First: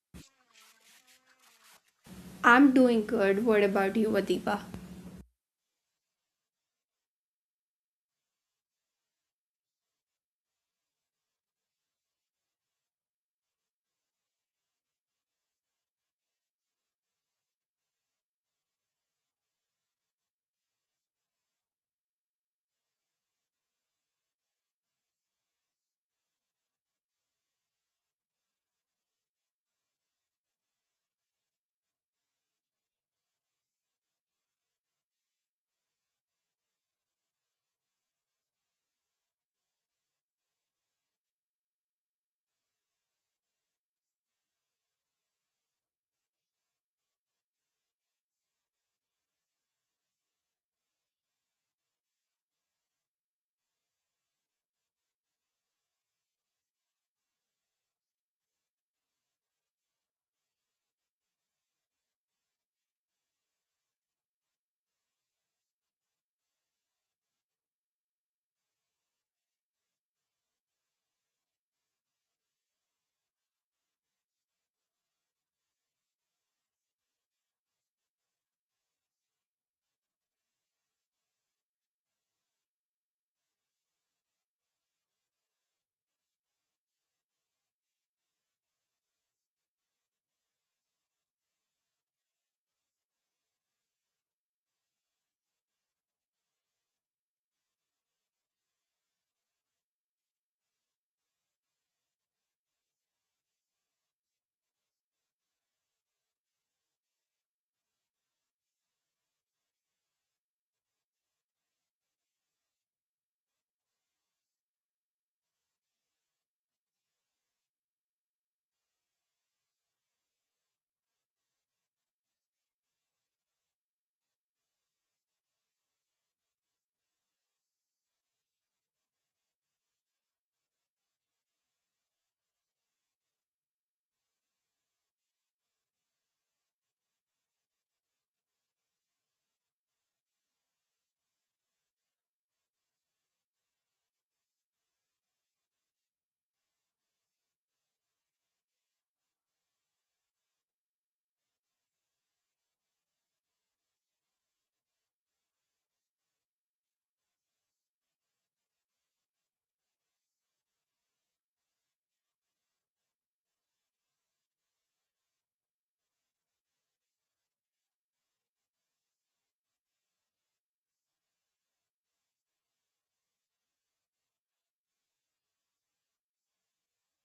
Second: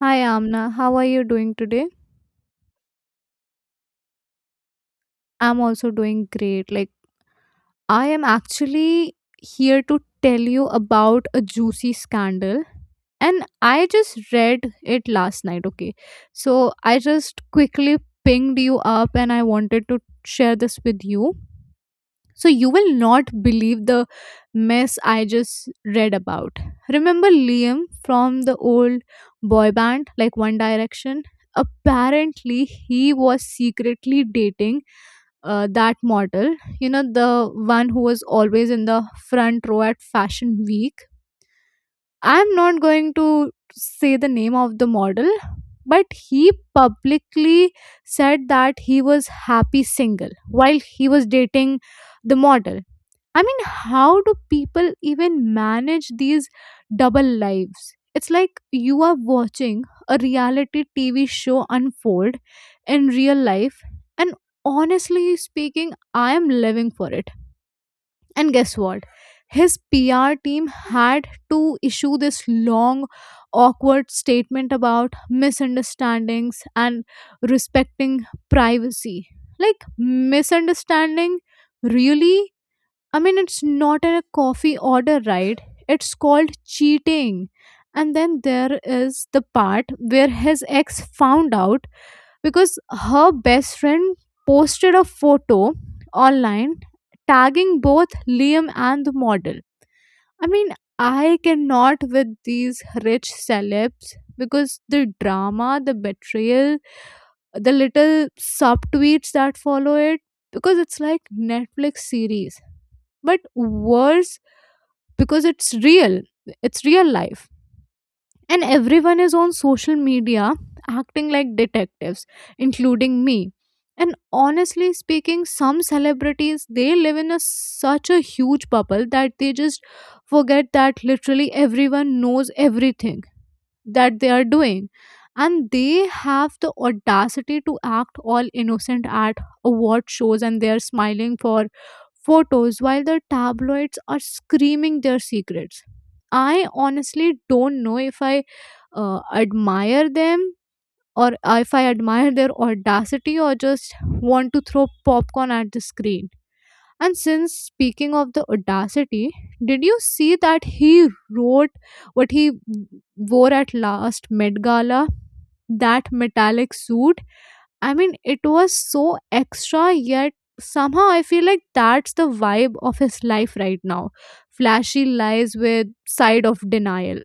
Hi Amna, how are you doing today? I'm doing good. What about you, Adiba? I'm also doing great. I am actually here to tell you about a juicy scandal. And I just read it last night, okay? So I just quickly pinged you up and I wanted to share this with you. So you will not believe the mess I just read about. Remember Liam from the old boy band, like One Direction? Apparently, he was secretly dating that model, the one who was always in the front row at Fashion Week. I'm not going to say the name of the model, but he publicly said that he was happy single while he was dating the model. How do people even manage these double lives? It's like you are watching a reality TV show unfold in real life, and honestly speaking, I am living for it. And guess what? His PR team had to issue this long, awkward statement about misunderstandings and respecting privacy. Like, misunderstanding? Really? It's not a coffee order, right? It's called cheating. And then there is the part where his ex found out because her best friend posted a photo online tagging both Liam and the model. I mean, I cannot with these rich celebs because the drama, the betrayal, the little sub tweets that follow it, because it's like Netflix series. But worse because it's real. It's real life and everyone is on social media acting like detectives, including me. And honestly speaking, some celebrities, they live in such a huge bubble that they just forget that literally everyone knows everything that they are doing, and they have the audacity to act all innocent at award shows, and they are smiling for photos while the tabloids are screaming their secrets. I honestly don't know if I admire them, or if I admire their audacity, or just want to throw popcorn at the screen. And since speaking of the audacity, did you see that he wrote what he wore at last Met Gala? That metallic suit? I mean, it was so extra, yet somehow I feel like that's the vibe of his life right now. Flashy lies with side of denial.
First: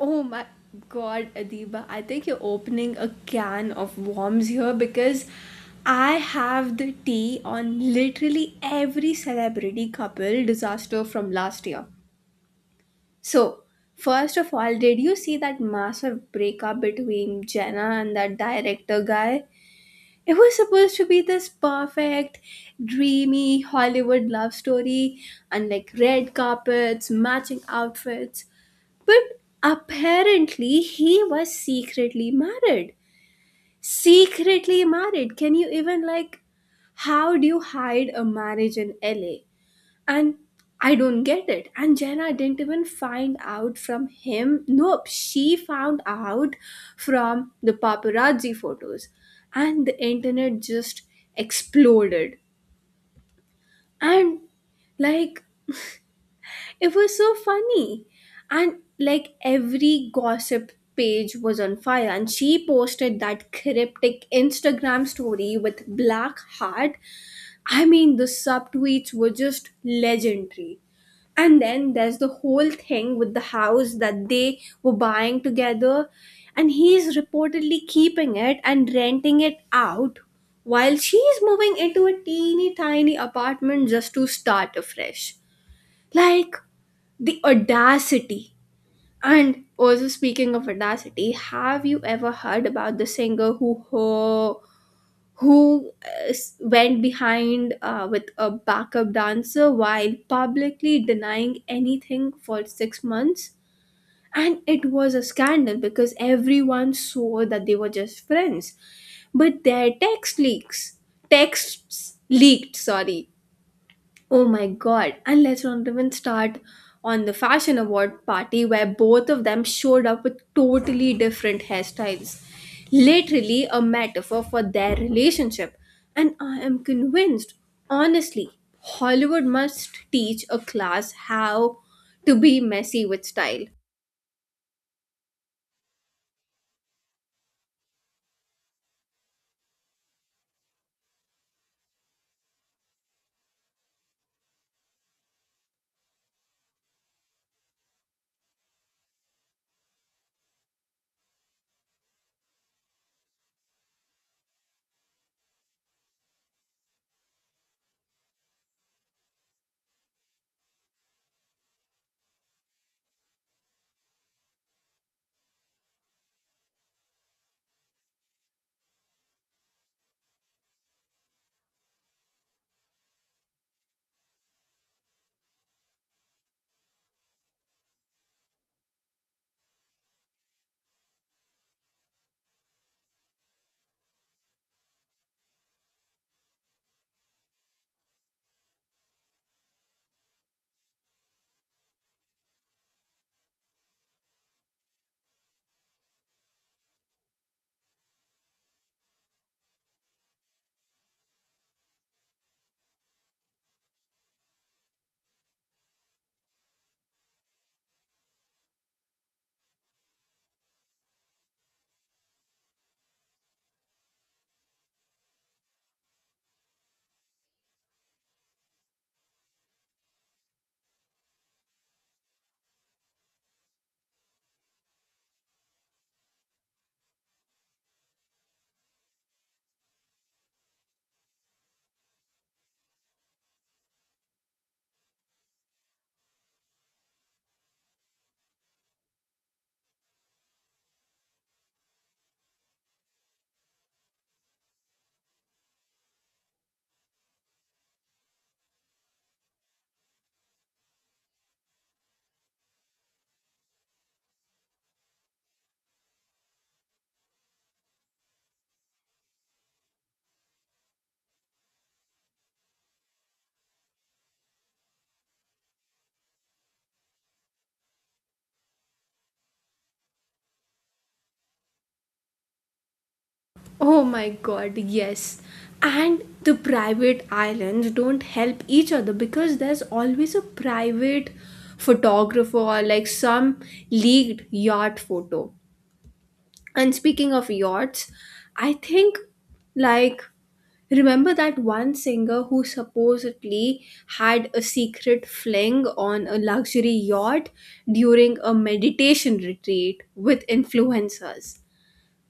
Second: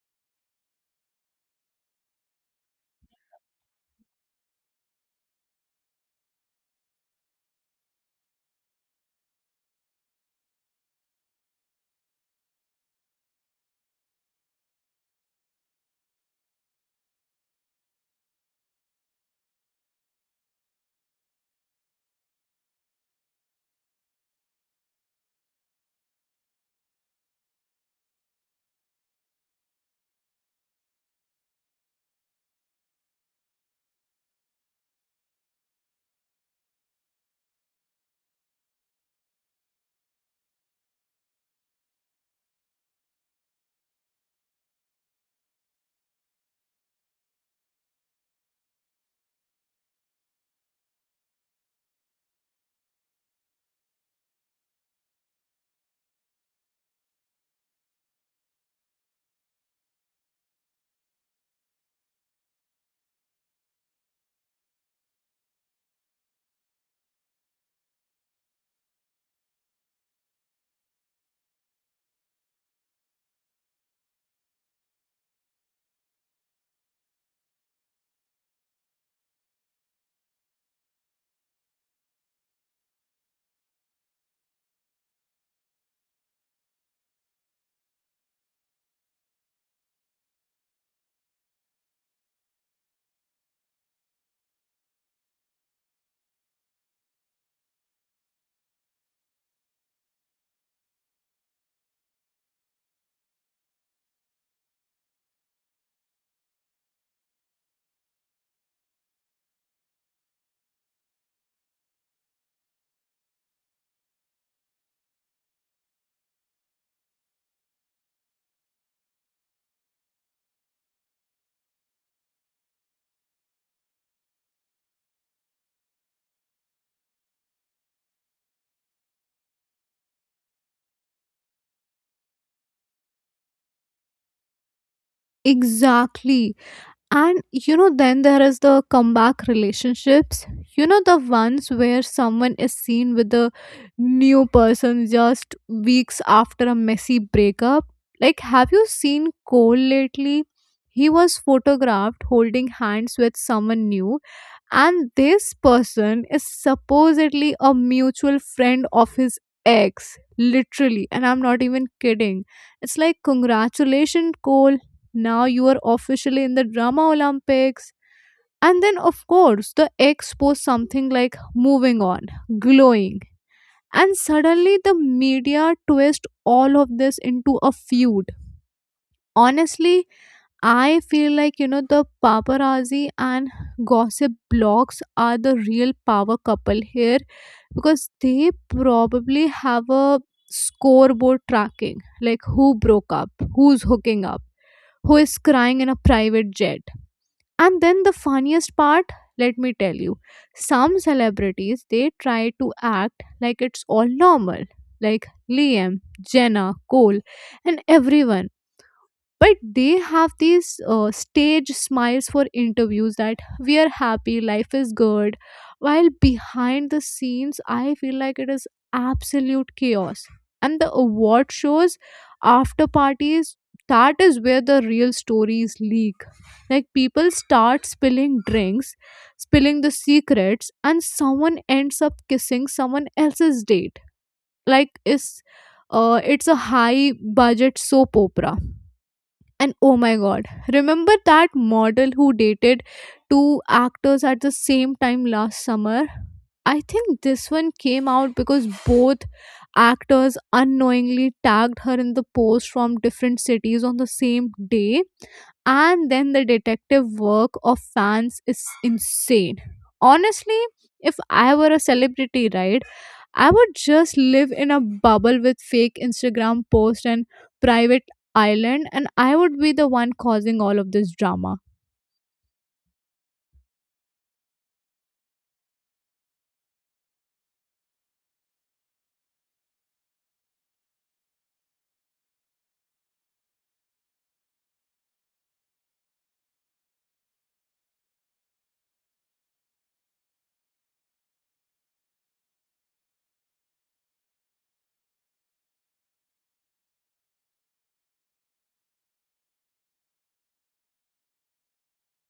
Oh my god, Adiba. I think you're opening a can of worms here because I have the tea on literally every celebrity couple disaster from last year. So, first of all, did you see that massive breakup between Jenna and that director guy? It was supposed to be this perfect, dreamy Hollywood love story and like red carpets, matching outfits. But apparently he was secretly married. Secretly married. Can you even like, how do you hide a marriage in LA? And I don't get it. And Jenna didn't even find out from him. Nope, she found out from the paparazzi photos. And the internet just exploded. And like, it was so funny. And like every gossip page was on fire and she posted that cryptic Instagram story with black heart. I mean the subtweets were just legendary. And then there's the whole thing with the house that they were buying together and he's reportedly keeping it and renting it out while she's moving into a teeny tiny apartment just to start afresh. Like, the audacity. And also, speaking of audacity, have you ever heard about the singer who went behind with a backup dancer while publicly denying anything for 6 months? And it was a scandal because everyone saw that they were just friends, but their texts leaked, sorry. Oh my god, and let's not even start on the fashion award party where both of them showed up with totally different hairstyles. Literally a metaphor for their relationship. And I am convinced, honestly, Hollywood must teach a class how to be messy with style. Exactly. And you know, then there is the comeback relationships. You know, the ones where someone is seen with a new person just weeks after a messy breakup. Like, have you seen Cole lately? He was photographed holding hands with someone new, and this person is supposedly a mutual friend of his ex, literally, and I'm not even kidding. It's like, congratulations, Cole, now you are officially in the drama Olympics. And then of course the ex posts something like moving on, glowing, and suddenly the media twist all of this into a feud. Honestly, I feel like, the paparazzi and gossip blogs are the real power couple here because they probably have a scoreboard tracking like who broke up, who's hooking up, who is crying in a private jet. And then the funniest part, let me tell you, some celebrities they try to act like it's all normal, like Liam, Jenna, Cole, and everyone, but they have these stage smiles for interviews that we are happy, life is good, while behind the scenes I feel like it is absolute chaos. And the award shows, after parties, that is where the real stories leak. Like people start spilling drinks, spilling the secrets, and someone ends up kissing someone else's date. Like is it's a high budget soap opera. And oh my god, remember that model who dated two actors at the same time last summer? I think this one came out because both actors unknowingly tagged her in the post from different cities on the same day. And then the detective work of fans is insane. Honestly, if I were a celebrity, right? I would just live in a bubble with fake Instagram posts and private island, and I would be the one causing all of this drama. Oh my god, yes. And the private islands don't help each other because there's always a private photographer or like some leaked yacht photo. And speaking of yachts, I think like, remember that one singer who supposedly had a secret fling on a luxury yacht during a meditation retreat with influencers,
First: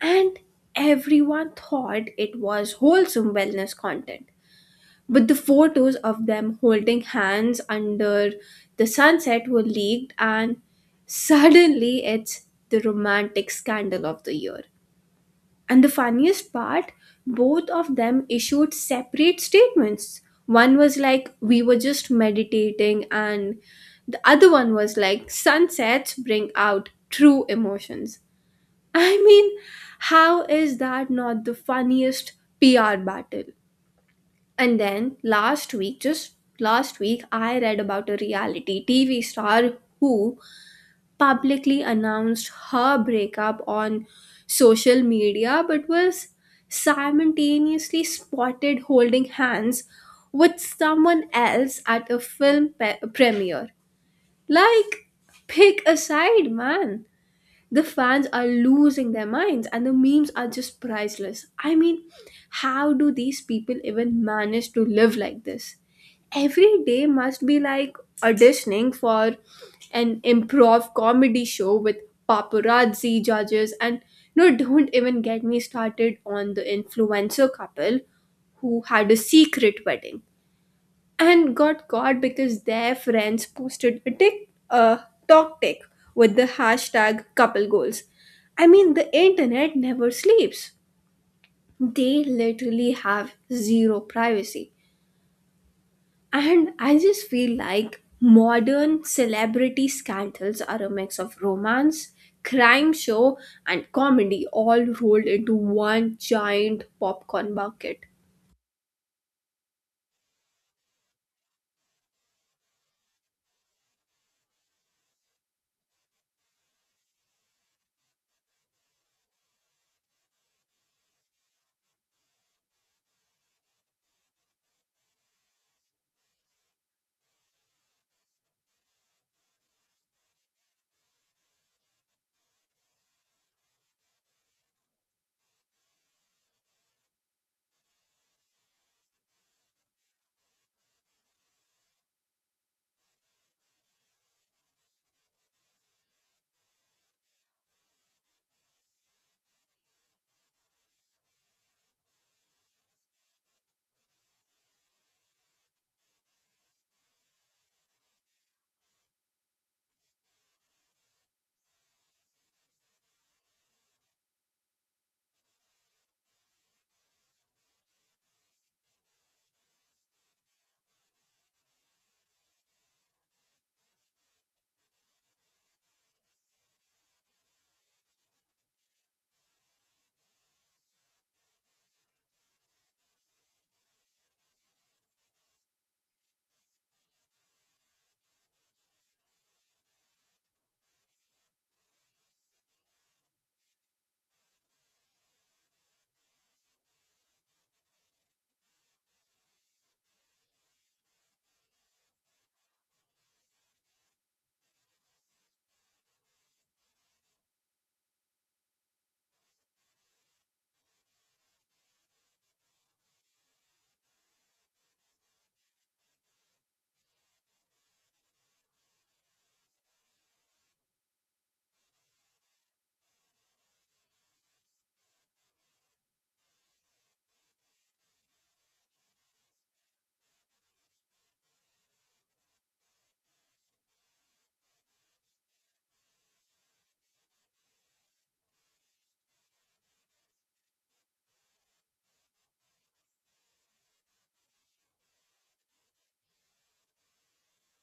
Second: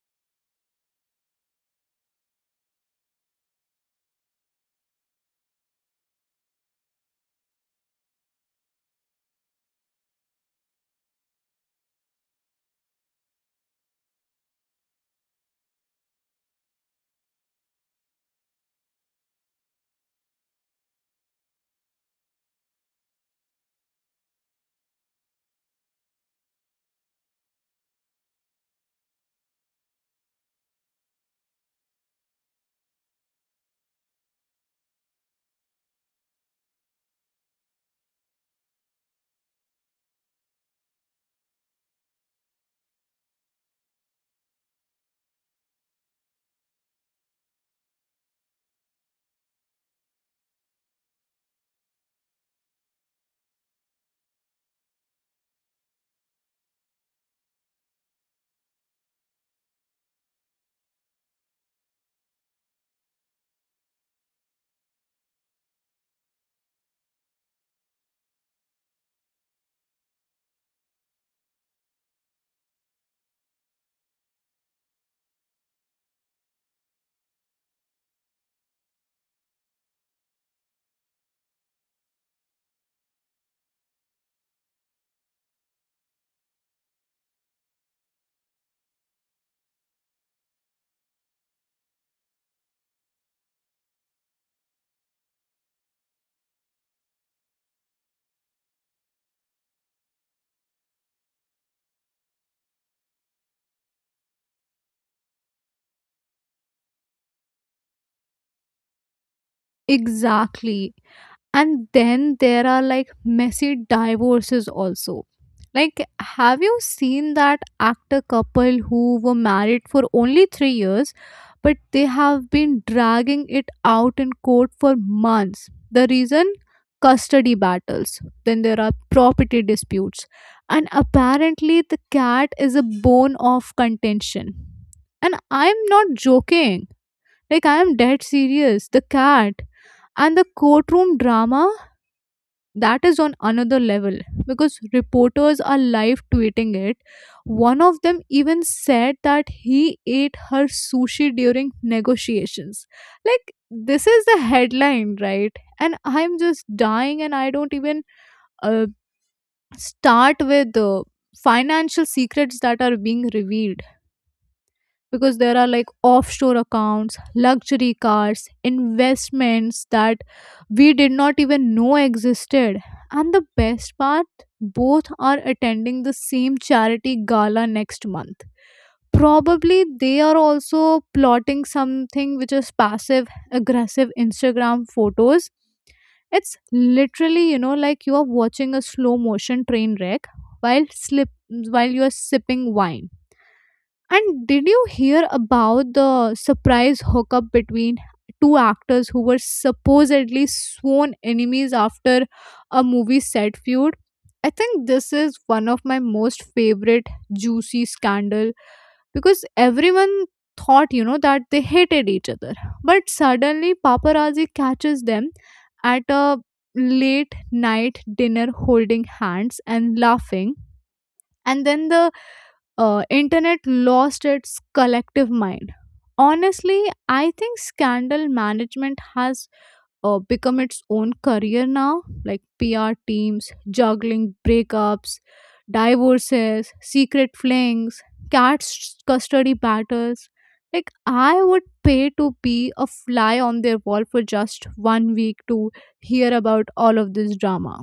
and everyone thought it was wholesome wellness content. But the photos of them holding hands under the sunset were leaked, and suddenly it's the romantic scandal of the year. And the funniest part, both of them issued separate statements. One was like, "We were just meditating," and the other one was like, "Sunsets bring out true emotions." I mean, how is that not the funniest PR battle? And then last week, just last week, I read about a reality TV star who publicly announced her breakup on social media but was simultaneously spotted holding hands with someone else at a film premiere. Like, pick a side, man. The fans are losing their minds and the memes are just priceless. I mean, how do these people even manage to live like this? Every day must be like auditioning for an improv comedy show with paparazzi judges. And no, don't even get me started on the influencer couple who had a secret wedding and got caught because their friends posted a tick a talk tick with the hashtag couple goals. I mean, the internet never sleeps. They literally have zero privacy, and I just feel like modern celebrity scandals are a mix of romance, crime show, and comedy all rolled into one giant popcorn bucket. Exactly. And then there are like messy divorces also. Like, have you seen that actor couple who were married for only three years, but they have been dragging it out in court for months? The reason? Custody battles. Then there are property disputes. And apparently, the cat is a bone of contention. And I'm not joking. Like, I am dead serious. The cat and the courtroom drama, that is on another level because reporters are live tweeting it. One of them even said that he ate her sushi during negotiations. Like, this is the headline, right? And I'm just dying, and I don't even uh, start with the financial secrets that are being revealed because there are like offshore accounts, luxury cars, investments that we did not even know existed. And the best part, both are attending the same charity gala next month. Probably they are also plotting something which is passive aggressive Instagram photos. It's literally, you know, like you are watching a slow motion train wreck while you are sipping wine. And did you hear about the surprise hookup between two actors who were supposedly sworn enemies after a movie set feud? I think this is one of my most favorite juicy scandal because everyone thought, you know, that they hated each other, but suddenly paparazzi catches them at a late night dinner holding hands and laughing. And then the internet lost its collective mind. Honestly, I think scandal management has become its own career now, like PR teams juggling breakups, divorces, secret flings, custody battles. Like, I would pay to be a fly on their wall for just one week to hear about all of this drama.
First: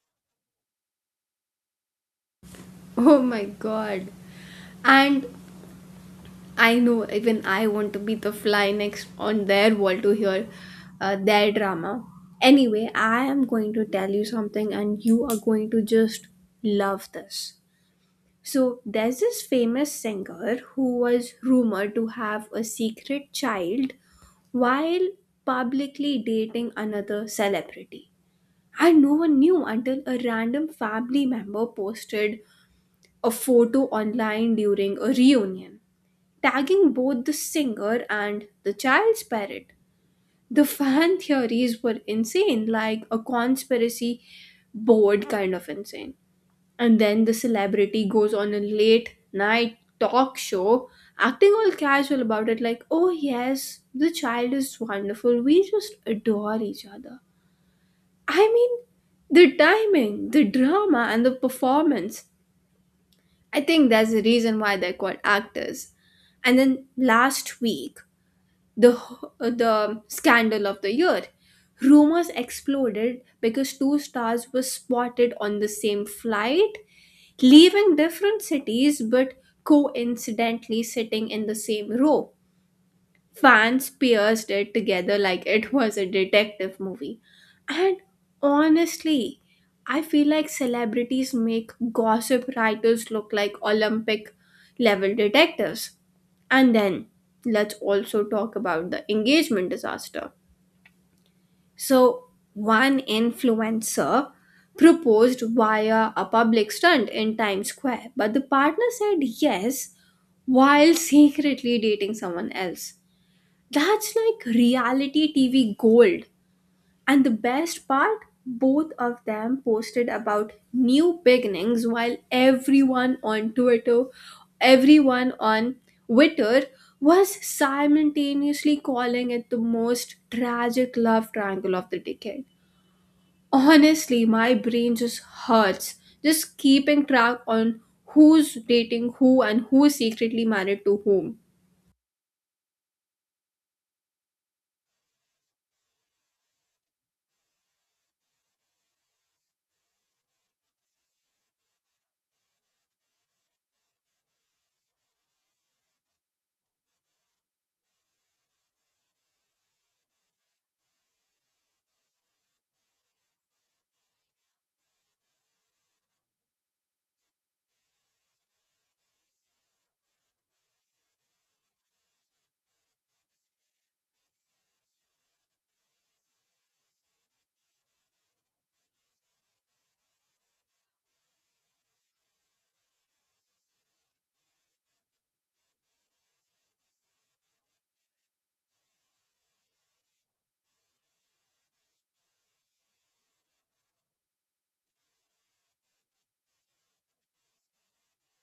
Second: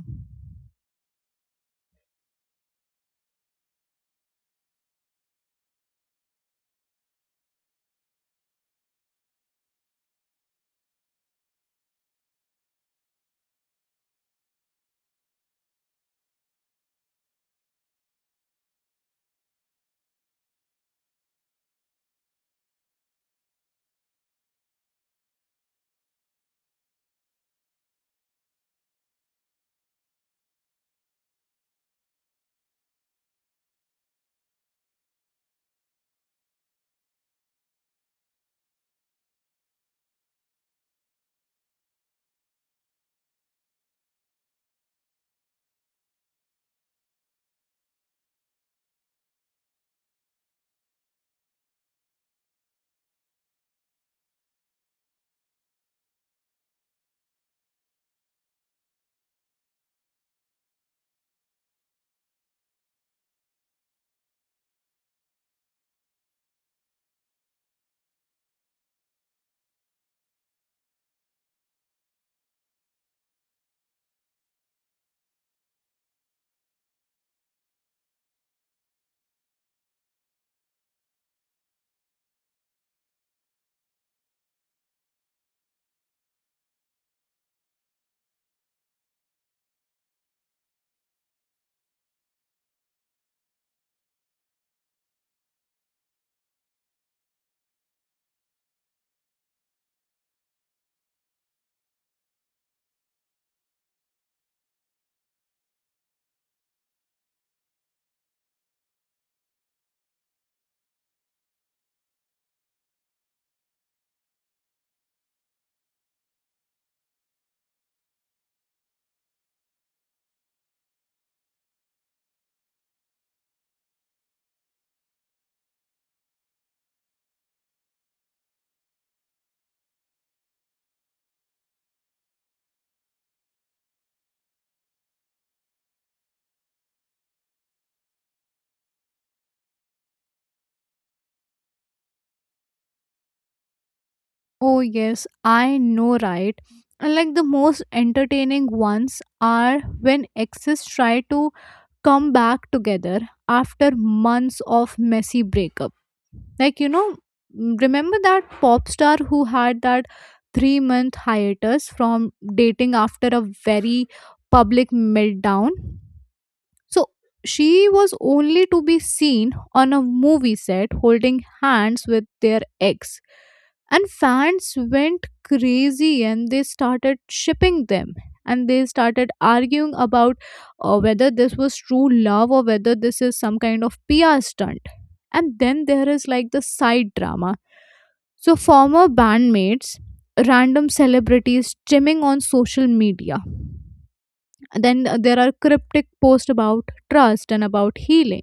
Oh my god. And I know, even I want to be the fly next on their wall to hear their drama. Anyway, I am going to tell you something and you are going to just love this. So, there's this famous singer who was rumored to have a secret child while publicly dating another celebrity. And no one knew until a random family member posted a photo online during a reunion tagging both the singer and the child's parent. The fan theories were insane, like a conspiracy board kind of insane. And then the celebrity goes on a late night talk show acting all casual about it, like, oh yes, the child is wonderful, we just adore each other. I mean, the timing, the drama, and the performance. I think that's the reason why they're called actors. And then last week, the the scandal of the year. Rumors exploded because two stars were spotted on the same flight, leaving different cities but coincidentally sitting in the same row. Fans pierced it together like it was a detective movie. And honestly, I feel like celebrities make gossip writers look like Olympic level detectives. And then, let's also talk about the engagement disaster. So, one influencer proposed via a public stunt in Times Square, but the partner said yes while secretly dating someone else. That's like reality TV gold. And the best part, both of them posted about new beginnings while everyone on Twitter was simultaneously calling it the most tragic love triangle of the decade. Honestly, my brain just hurts just keeping track on who's dating who and who's secretly married to whom. Oh, yes, I know, right? And like the most entertaining ones are when exes try to come back together after months of messy breakups. Like, you know, remember that pop star who had that three-month hiatus from dating after a very public meltdown? So she was only to be seen on a movie set holding hands with their ex. And fans went crazy and they started shipping them. And they started arguing about whether this was true love or whether this is some kind of PR stunt. And then there is like the side drama. So, former bandmates, random celebrities chiming on social media. Then there are cryptic posts about trust and about healing.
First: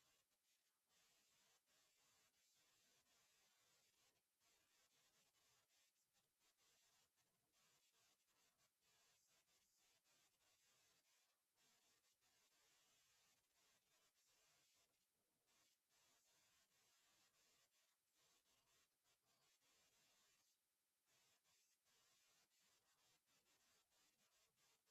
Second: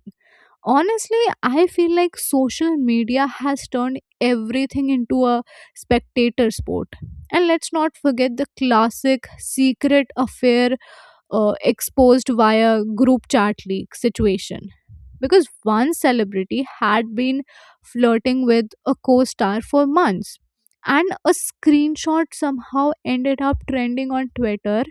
Honestly, I feel like social media has turned everything into a spectator sport. And let's not forget the classic secret affair exposed via group chat leak situation. Because one celebrity had been flirting with a co star for months, and a screenshot somehow ended up trending on Twitter,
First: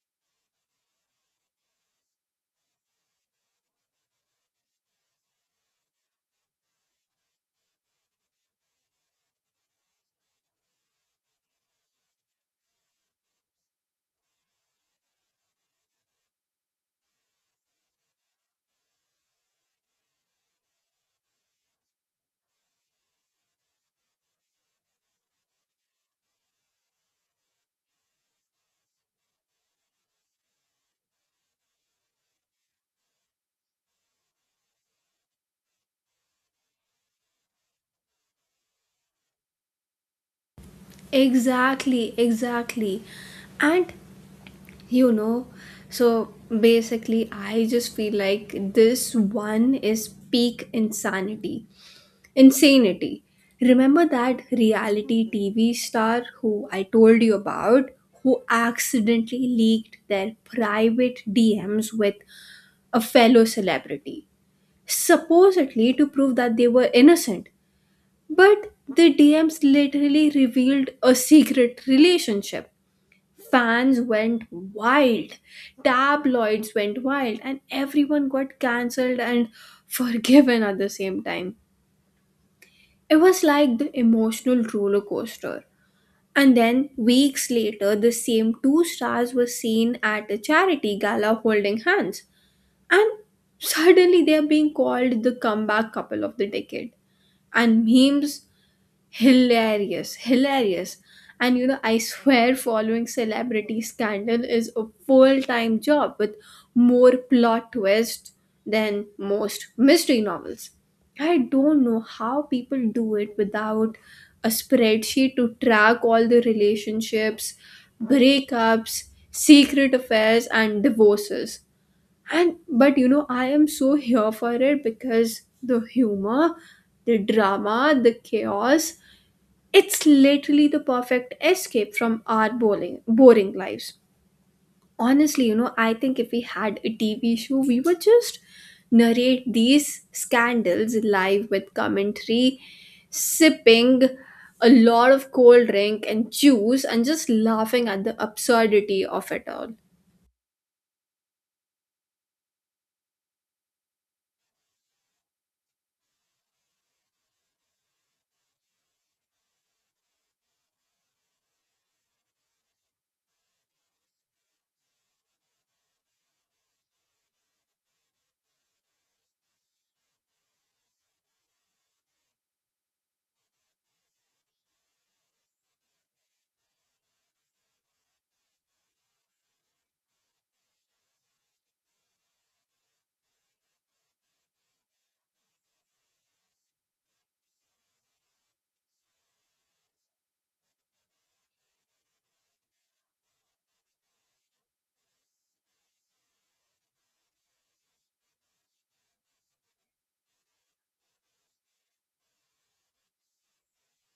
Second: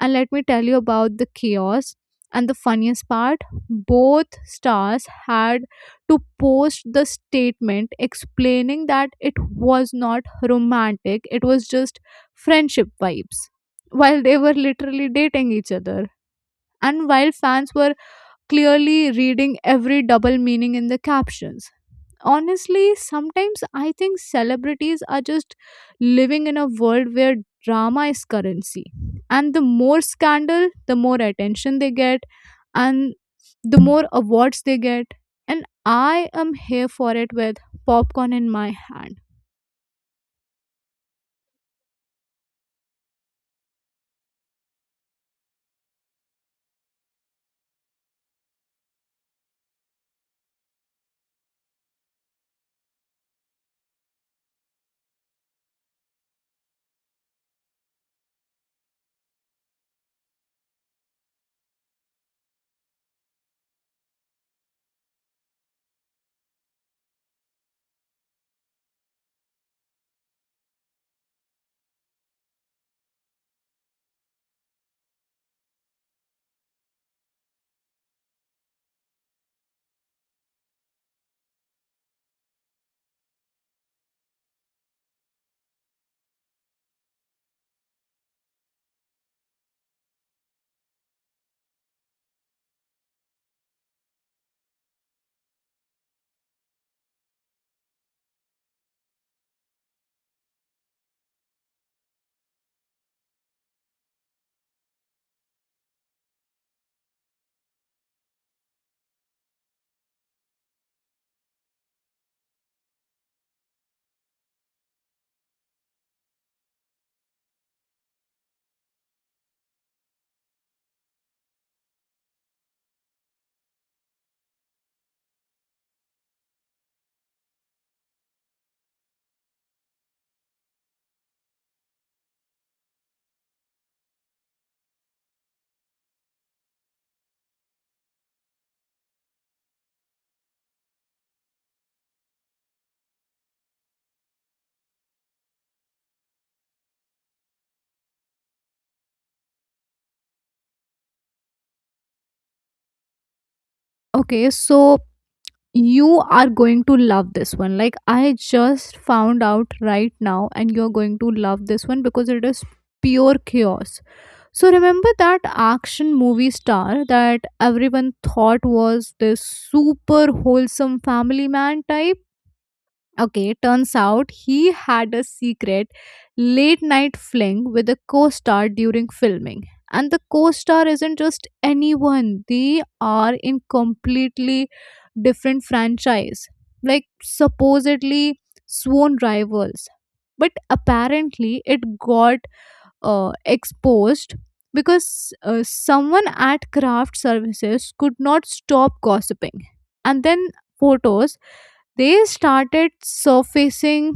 and let me tell you about the chaos. And the funniest part, both stars had to post the statement explaining that it was not romantic, it was just friendship vibes, while they were literally dating each other. And while fans were clearly reading every double meaning in the captions, honestly sometimes I think celebrities are just living in a world where drama is currency, and the more scandal the more attention they get, and the more awards they get, and I am here for it with popcorn in my hand. Exactly, exactly. And you know, so basically I just feel like this one is peak insanity. Remember that reality TV star who I told you about, who accidentally leaked their private DMs with a fellow celebrity, supposedly to prove that they were innocent, but the DMs literally revealed a secret relationship. Fans went wild, tabloids went wild, and everyone got cancelled and forgiven at the same time. It was like the emotional roller coaster. And then, weeks later, the same two stars were seen at a charity gala holding hands. And suddenly, they are being called the comeback couple of the decade. And memes, hilarious, hilarious. And you know, I swear following celebrity scandal is a full time job with more plot twists than most mystery novels. I don't know how people do it without a spreadsheet to track all the relationships, breakups, secret affairs, and divorces. And but you know, I am so here for it because the humor, the drama, the chaos, it's literally the perfect escape from our boring, boring lives. Honestly, you know, I think if we had a TV show, we would just narrate these scandals live with commentary, sipping a lot of cold drink and juice, and just laughing at the absurdity of it all. Okay, so you are going to love this one. Like, I just found out right now and you're going to love this one because it is pure chaos. So remember that action movie star that everyone thought was this super wholesome family man type? Okay, turns out he had a secret late night fling with a co star during filming. And the co star isn't just anyone, they are in completely different franchise, like supposedly sworn rivals. But apparently, it got exposed because someone at craft services could not stop gossiping, and then photos, they started surfacing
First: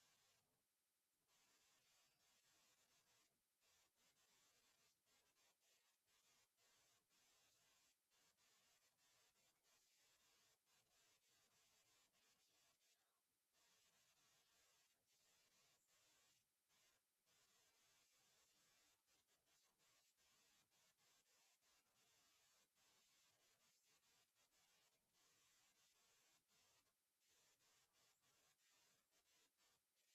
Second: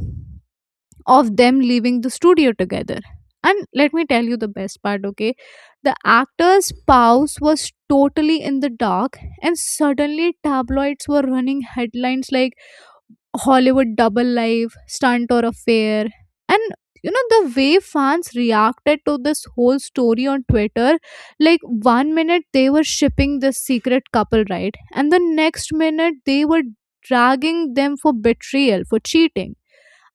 of them leaving the studio together. And let me tell you the best part, okay, the actor's spouse was totally in the dark, and suddenly tabloids were running headlines like Hollywood double life, stunt or affair. And you know, the way fans reacted to this whole story on Twitter, like one minute they were shipping this secret couple, right? And the next minute they were dragging them for betrayal, for cheating.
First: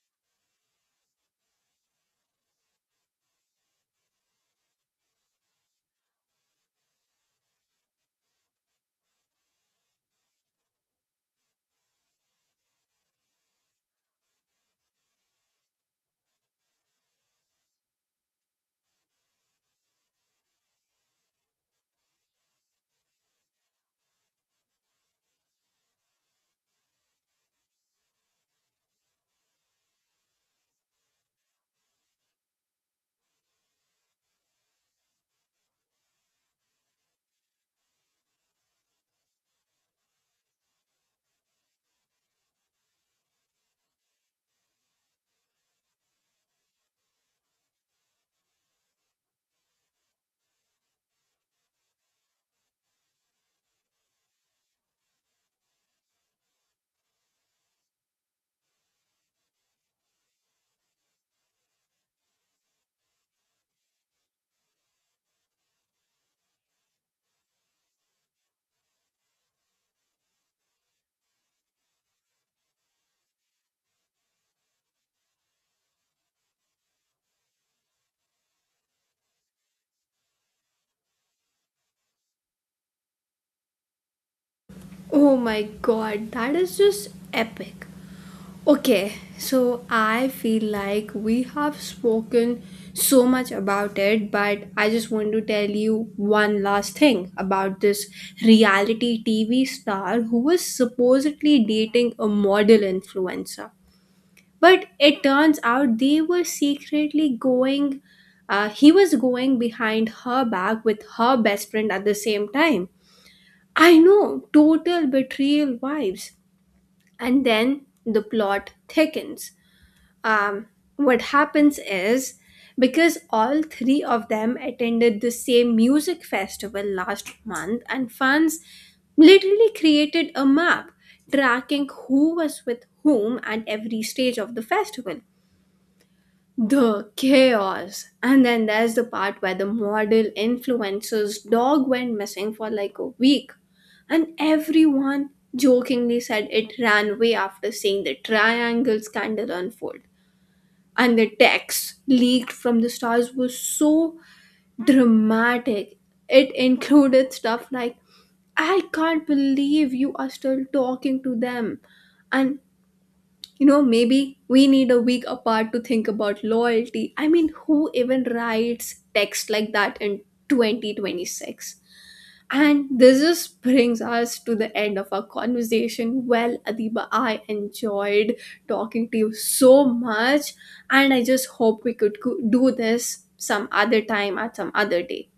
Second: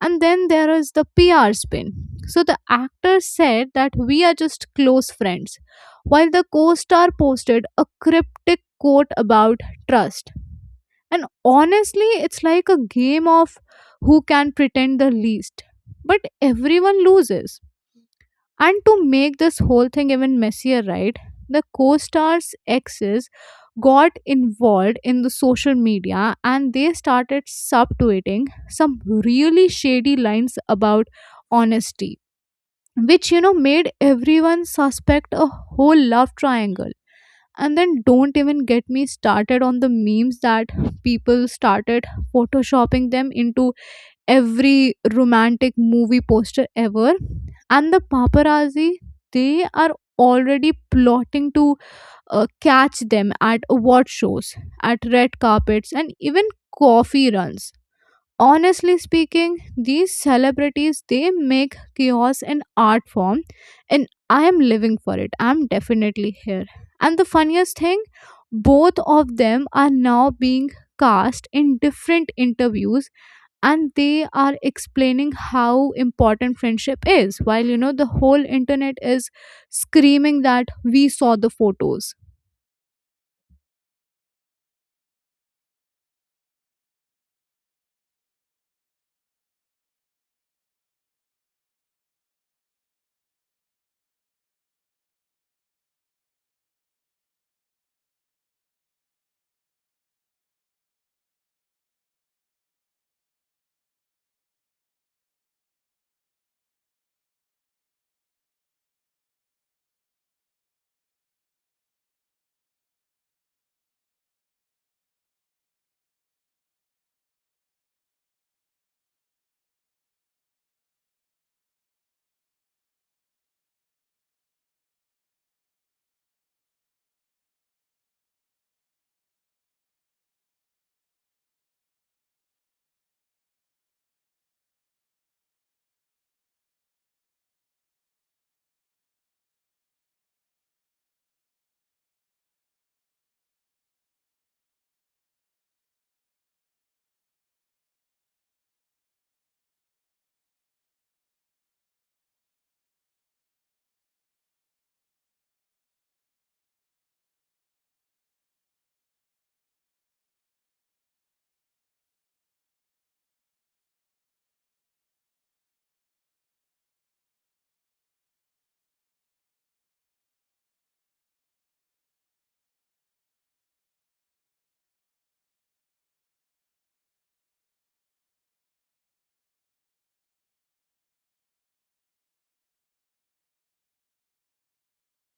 And then there is the PR spin. So the actor said that we are just close friends, while the co star posted a cryptic quote about trust. And honestly, it's like a game of who can pretend the least. But everyone loses. And to make this whole thing even messier, right? The co star's exes got involved in the social media and they started subtweeting some really shady lines about honesty, which you know made everyone suspect a whole love triangle. And then don't even get me started on the memes that people started photoshopping them into every romantic movie poster ever. And the paparazzi, they are already plotting to catch them at award shows, at red carpets, and even coffee runs. Honestly speaking, these celebrities they make chaos an art form. And I am living for it, I'm definitely here. And the funniest thing, both of them are now being cast in different interviews and they are explaining how important friendship is while you know the whole internet is screaming that we saw the photos. Oh my god, that is just epic. Okay, so I feel like we have spoken so much about it, but I just want to tell you one last thing about this reality TV star who was supposedly dating a model influencer. But it turns out they were secretly going, he was going behind her back with her best friend at the same time. I know, total betrayal vibes. And then the plot thickens. um, what happens is, because all three of them attended the same music festival last month, and fans literally created a map tracking who was with whom at every stage of the festival. The chaos. And then there's the part where the model influencer's dog went missing for like a week. And everyone jokingly said it ran away after seeing the triangle scandal unfold. And the text leaked from the stars was so dramatic. It included stuff like, "I can't believe you are still talking to them." And, you know, maybe we need a week apart to think about loyalty. I mean, who even writes text like that in 2026? And this just brings us to the end of our conversation. Well, Adiba, I enjoyed talking to you so much, and I just hope we could do this some other time at some other day.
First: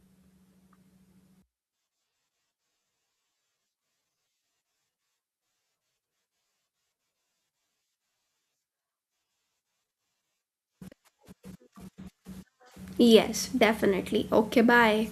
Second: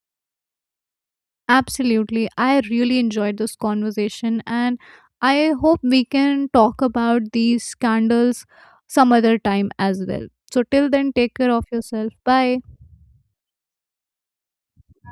Absolutely. I really enjoyed this conversation and I hope we can talk about these scandals some other time as well. So, till then, take care of yourself. Bye. Yes, definitely. Okay, bye.